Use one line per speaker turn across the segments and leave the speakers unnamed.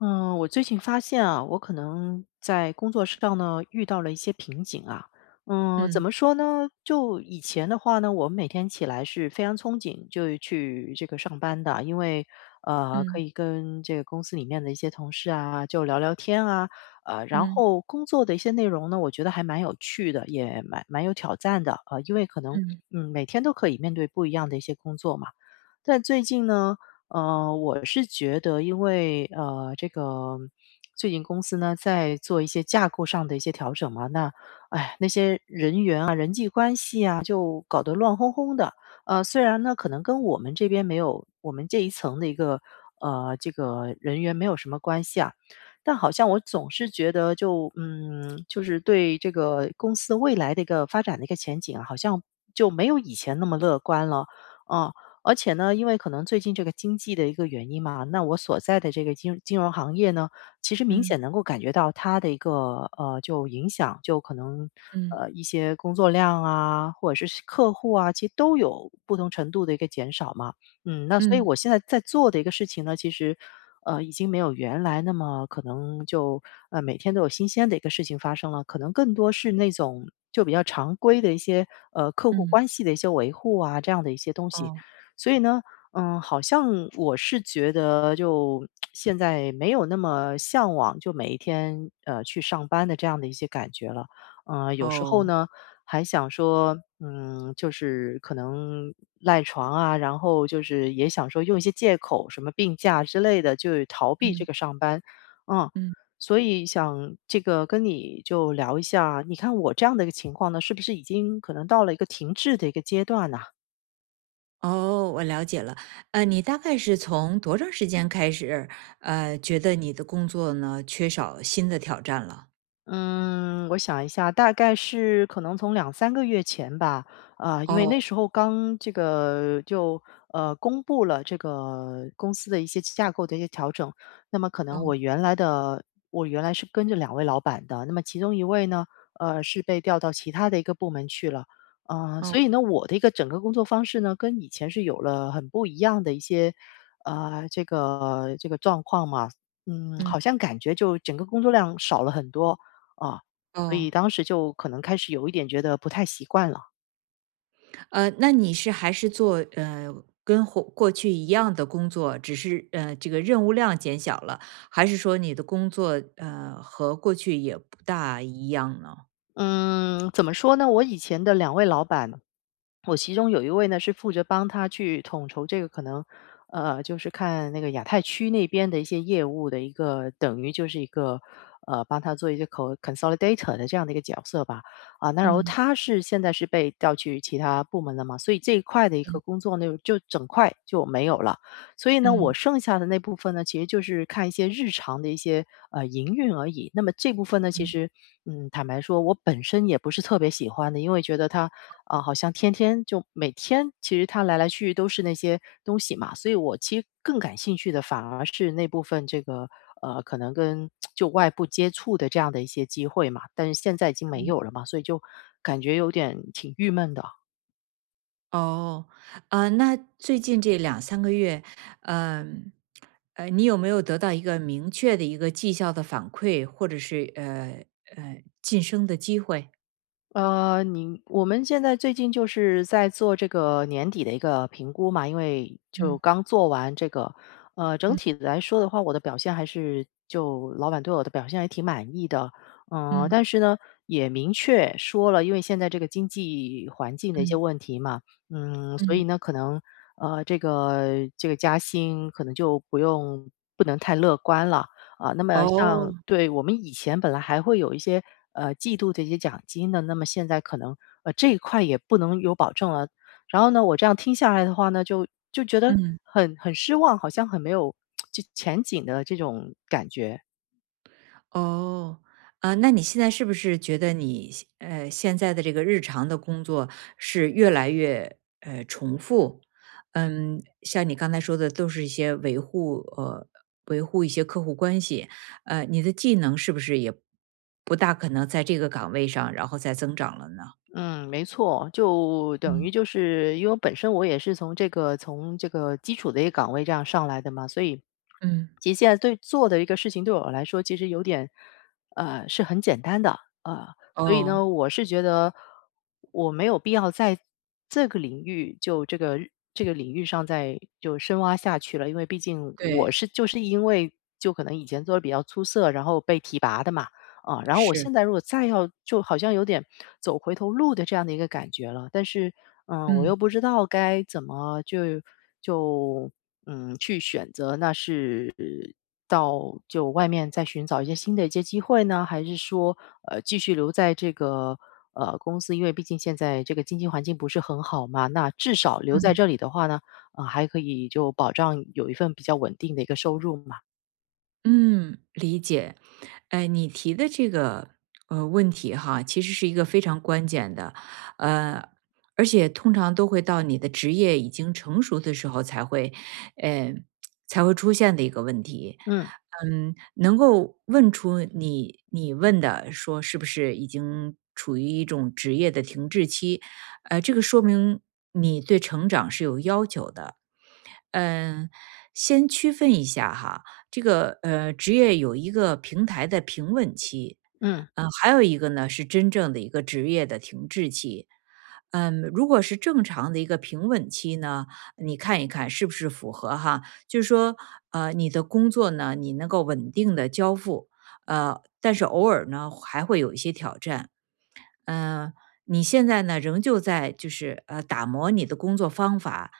嗯，我最近发现啊，我可能在工作上呢遇到了一些瓶颈啊。怎
嗯
么说呢？就以前的话呢，我每天起来是非常憧憬就去这个上班的，因为可
嗯
以跟这个公司里面的一些同事啊就聊聊天啊，然
嗯
后工作的一些内容呢，我觉得还蛮有趣的，也蛮有挑战的啊，因为可能
嗯
每天都可以面对不一样的一些工作嘛。但最近呢，我是觉得因为，这个最近公司呢在做一些架构上的一些调整嘛，那，哎，那些虽然呢可能跟我们这边没有我们这一层的一个这个人员没有什么关系啊，但好像我总是觉得就就是对这个公司未来的一个发展的一个前景啊，好像就没有以前那么乐观了，啊。而且呢，因为可能最近这个经济的一个原因嘛，那我所在的这个金融行业呢，其实明
嗯
显能够感觉到它的一个就影响，就可能
嗯
一些工作量啊，或者是客户啊，其实都有不同程度的一个减少嘛。嗯，那所以
嗯
我现在在做的一个事情呢，其实已经没有原来那么可能就每天都有新鲜的一个事情发生了，可能更多是那种就比较常规的一些客户
嗯，
关系的一些维护啊这样的一些东西。
哦，
所以呢，好像我是觉得就现在没有那么向往，就每一天去上班的这样的一些感觉了。有时候
哦。
呢还想说，就是可能赖床啊，然后就是也想说用一些借口，什么病假之类的，就逃避这
嗯
个上班。嗯，
嗯，
所以想这个跟你就聊一下，你看我这样的一个情况呢，是不是已经可能到了一个停滞的一个阶段呢？
哦，我了解了。你大概是从多长时间开始，觉得你的工作呢缺少新的挑战了？
嗯，我想一下，大概是可能从两三个月前吧，啊，因为那
哦
时候刚这个就，公布了这个公司的一些架构的一些调整。那么可
哦
能我原来是跟着两位老板的，那么其中一位呢，是被调到其他的一个部门去了。所
哦，
以呢，我的一个整个工作方式呢，跟以前是有了很不一样的一些，这个状况嘛。嗯，
嗯
好像感觉就整个工作量少了很多，啊，所
哦，
以当时就可能开始有一点觉得不太习惯了。
那你是还是做跟过去一样的工作，只是这个任务量减小了，还是说你的工作和过去也不大一样呢？
嗯，怎么说呢？我以前的两位老板，我其中有一位呢，是负责帮他去统筹这个可能，就是看那个亚太区那边的一些业务的一个等于就是一个，帮他做一些 co consolidator 的这样的一个角色吧。啊，那然后
嗯
他是现在是被调去其他部门了嘛，所以这一块的一个工
嗯
作呢就整块就没有了。所以呢，我
嗯
剩下的那部分呢，其实就是看一些日常的一些营运而已。那么这部分呢，其
嗯。
实嗯，坦白说，我本身也不是特别喜欢的，因为觉得它啊、好像天天就每天，其实它来来去去都是那些东西嘛。所以我其实更感兴趣的反而是那部分这个可能跟就外部接触的这样的一些机会嘛。但是现在已经没有了嘛，所以就感觉有点挺郁闷的啊。
哦，啊，那最近这两三个月，嗯，你有没有得到一个明确的一个绩效的反馈，或者是，晋升的机会？
我们现在最近就是在做这个年底的一个评估嘛，因为就
嗯，
刚做完这个，整
嗯，
体来说的话，我的表现还是就老板对我的表现还挺满意的，嗯、
嗯，
但是呢，也明确说了，因为现在这个经济环境的一些
嗯，
问题嘛，嗯，所
嗯。
以呢，可能这个加薪可能就不用不能太乐观了。啊，那么像
哦。
对，我们以前本来还会有一些，季度的一些奖金的，那么现在可能，这一块也不能有保证了。然后呢，我这样听下来的话呢，就觉得
嗯。
很失望，好像很没有就前景的这种感觉。
哦，啊，那你现在是不是觉得你现在的这个日常的工作是越来越重复？嗯，像你刚才说的，都是一些维护一些客户关系，你的技能是不是也不大可能在这个岗位上然后再增长了呢？
嗯，没错，就等
嗯。
于就是因为本身我也是从这个基础的一个岗位这样上来的嘛，所以
嗯，
其实现在对做的一个事情对我来说，其实有点是很简单的，所以
哦，
呢，我是觉得我没有必要在这个领域就这个这个领域上再就深挖下去了，因为毕竟我
对，
是就是因为就可能以前做的比较出色，然后被提拔的嘛，啊，然后我
是，
现在如果再要就好像有点走回头路的这样的一个感觉了，但是，嗯，我
嗯
又不知道该怎么就就去选择，那是到就外面再寻找一些新的一些机会呢，还是说继续留在这个公司？因为毕竟现在这个经济环境不是很好嘛，那至少留在
嗯。
这里的话呢，啊、还可以就保障有一份比较稳定的一个收入嘛。
嗯，理解。哎，你提的这个问题哈，其实是一个非常关键的，呃，而且通常都会到你的职业已经成熟的时候呃，才会出现的一个问题。
嗯
嗯，能够问出你问的说是不是已经处于一种职业的停滞期，这个说明你对成长是有要求的。嗯，先区分一下哈，这个职业有一个平台的平稳期，
嗯
还有一个呢是真正的一个职业的停滞期。嗯，如果是正常的一个平稳期呢，你看一看是不是符合哈？就是说，你的工作呢，你能够稳定的交付，但是偶尔呢还会有一些挑战。嗯，你现在呢仍旧在就是打磨你的工作方法，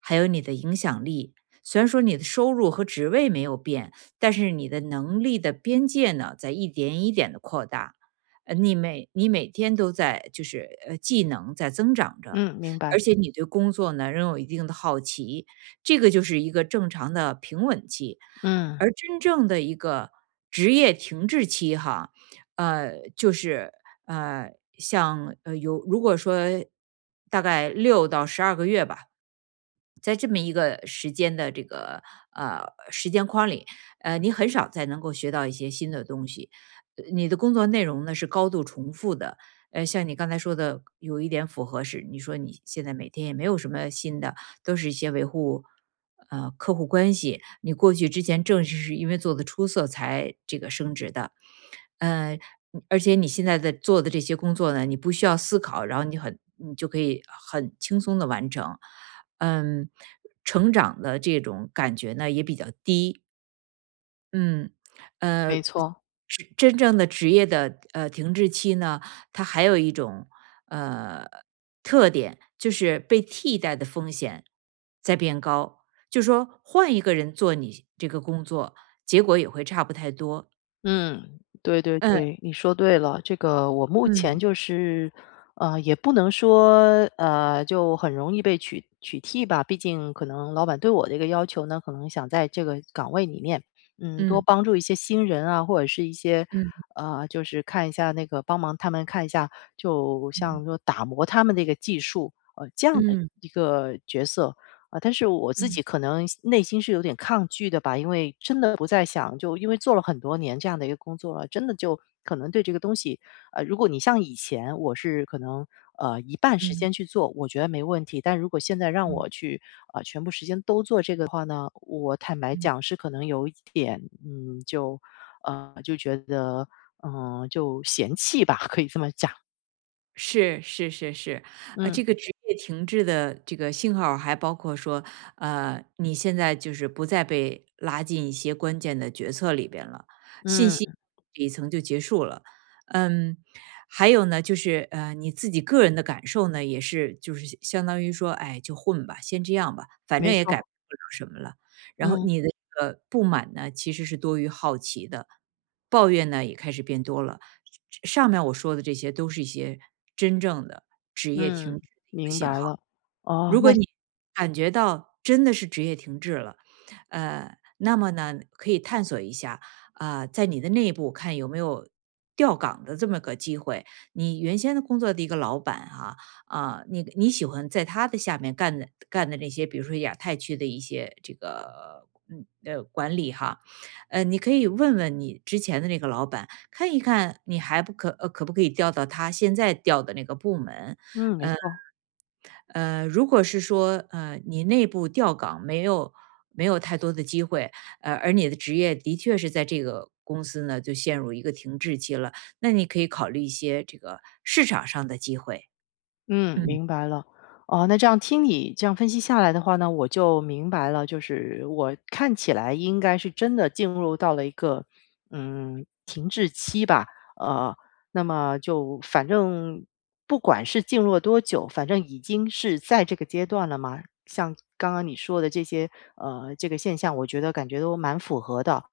还有你的影响力。虽然说你的收入和职位没有变，但是你的能力的边界呢在一点一点的扩大。你每天都在就是技能在增长着，
嗯，明白。
而且你对工作呢仍有一定的好奇，这个就是一个正常的平稳期。
嗯，
而真正的一个职业停滞期哈，就是呃，如果说大概六到十二个月吧，在这么一个时间的这个呃时间框里，你很少再能够学到一些新的东西。你的工作内容呢是高度重复的，像你刚才说的，有一点符合是，你说你现在每天也没有什么新的，都是一些维护客户关系。你过去之前正是因为做的出色才这个升职的，呃，嗯而且你现在的做的这些工作呢，你不需要思考，然后你就可以很轻松的完成。嗯，成长的这种感觉呢也比较低。嗯，呃，
没错。
真正的职业的停滞期呢，它还有一种呃特点，就是被替代的风险在变高。就说换一个人做你这个工作，结果也会差不太多。
嗯，对对
嗯
对，你说对了。这个我目前
嗯
就是，也不能说就很容易被取替吧，毕竟可能老板对我的一个要求呢，可能想在这个岗位里面，嗯，多
嗯
帮助一些新人啊，或者是一些
嗯
就是看一下那个帮忙他们看一下，就像
嗯
说打磨他们的一个技术，这样的
嗯
一个角色。啊，但是我自
嗯
己可能内心是有点抗拒的吧，因为真的不再想，就因为做了很多年这样的一个工作了，真的就可能对这个东西，如果像以前我是可能一半时
嗯
间去做，我觉得没问题，但如果现在让
嗯
我
嗯。
去全部时间都做这个的话呢，我坦白讲是可能有一点，就觉得嗯、就嫌弃吧，可以这么讲，
是是是是，
嗯
这个职业停滞的这个信号儿还包括说，你现在就是不再被拉进一些关键的决策里边了，信
嗯，
息这一层就结束了。嗯，还有呢，就是你自己个人的感受呢，也是就是相当于说，哎，就混吧，先这样吧，反
没
正也改不
错，
了什么了。然后
嗯
你的这个不满呢，其实是多于好奇的，抱怨呢也开始变多了。上面我说的这些都是一些真正的职业
嗯，
停滞。
明白了。哦，
如果
那
你感觉到真的是职业停滞了，那么呢，可以探索一下啊、在你的内部看有没有调岗的这么个机会。你原先的工作的一个老板哈啊、你喜欢在他的下面干的那些，比如说亚太区的一些这个。管理哈，你可以问问你之前的那个老板，看一看你还不可呃可不可以调到他现在调的那个部门，
嗯，没错。
如果是说，你内部调岗没有太多的机会，而你的职业的确是在这个公司呢就陷入一个停滞期了，那你可以考虑一些这个市场上的机会。
嗯，
嗯
明白了。哦，那这样听你这样分析下来的话呢，我就明白了，就是我看起来应该是真的进入到了一个，嗯，停滞期吧。呃，那么就反正不管是进入了多久，反正已经是在这个阶段了嘛。像刚刚你说的这些，这个现象，我觉得感觉都蛮符合的。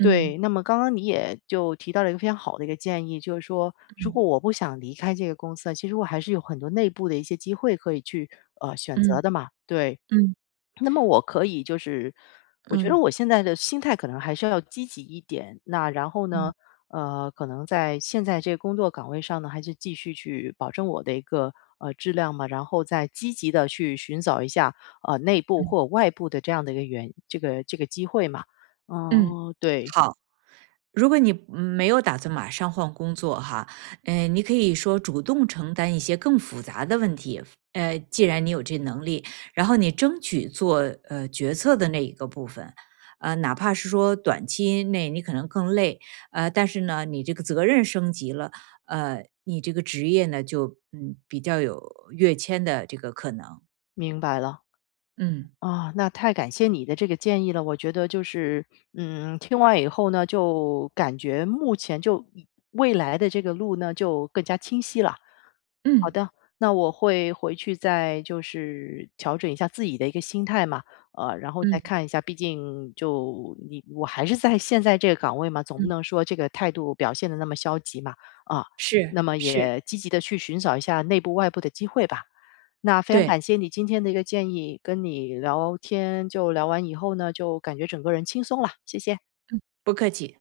对，那么刚刚你也就提到了一个非常好的一个建议，就是说，如果
嗯
我不想离开这个公司啊，其实我还是有很多内部的一些机会可以去选择
嗯
的嘛。对，
嗯
那么我可以就是，我觉得
嗯
我现在的心态可能还是要积极一点。那然后
嗯
呢，可能在现在这个工作岗位上呢，还是继续去保证我的一个质量嘛，然后再积极的去寻找一下内部
嗯。
或外部的这样的一个原这个这个机会嘛。
嗯
嗯，对。
好。如果你没有打算马上换工作哈，你可以说主动承担一些更复杂的问题。既然你有这能力，然后你争取做决策的那一个部分，哪怕是说短期内你可能更累，但是呢，你这个责任升级了，你这个职业呢就比较有跃迁的这个可能。
明白了，
嗯
啊，那太感谢你的这个建议了。我觉得就是，嗯，听完以后呢，就感觉目前就以未来的这个路呢，就更加清晰了。好
嗯
的，那我会回去再就是调整一下自己的一个心态嘛，然后再
嗯
看一下，毕竟我还是在现在这个岗位嘛，总不
嗯，
能说这个态度表现的那么消极嘛，啊，
是
那么
是，
也积极的去寻找一下内部外部的机会吧。那非常
对，
感谢你今天的一个建议，跟你聊天就聊完以后呢，就感觉整个人轻松了，谢谢。
不客气。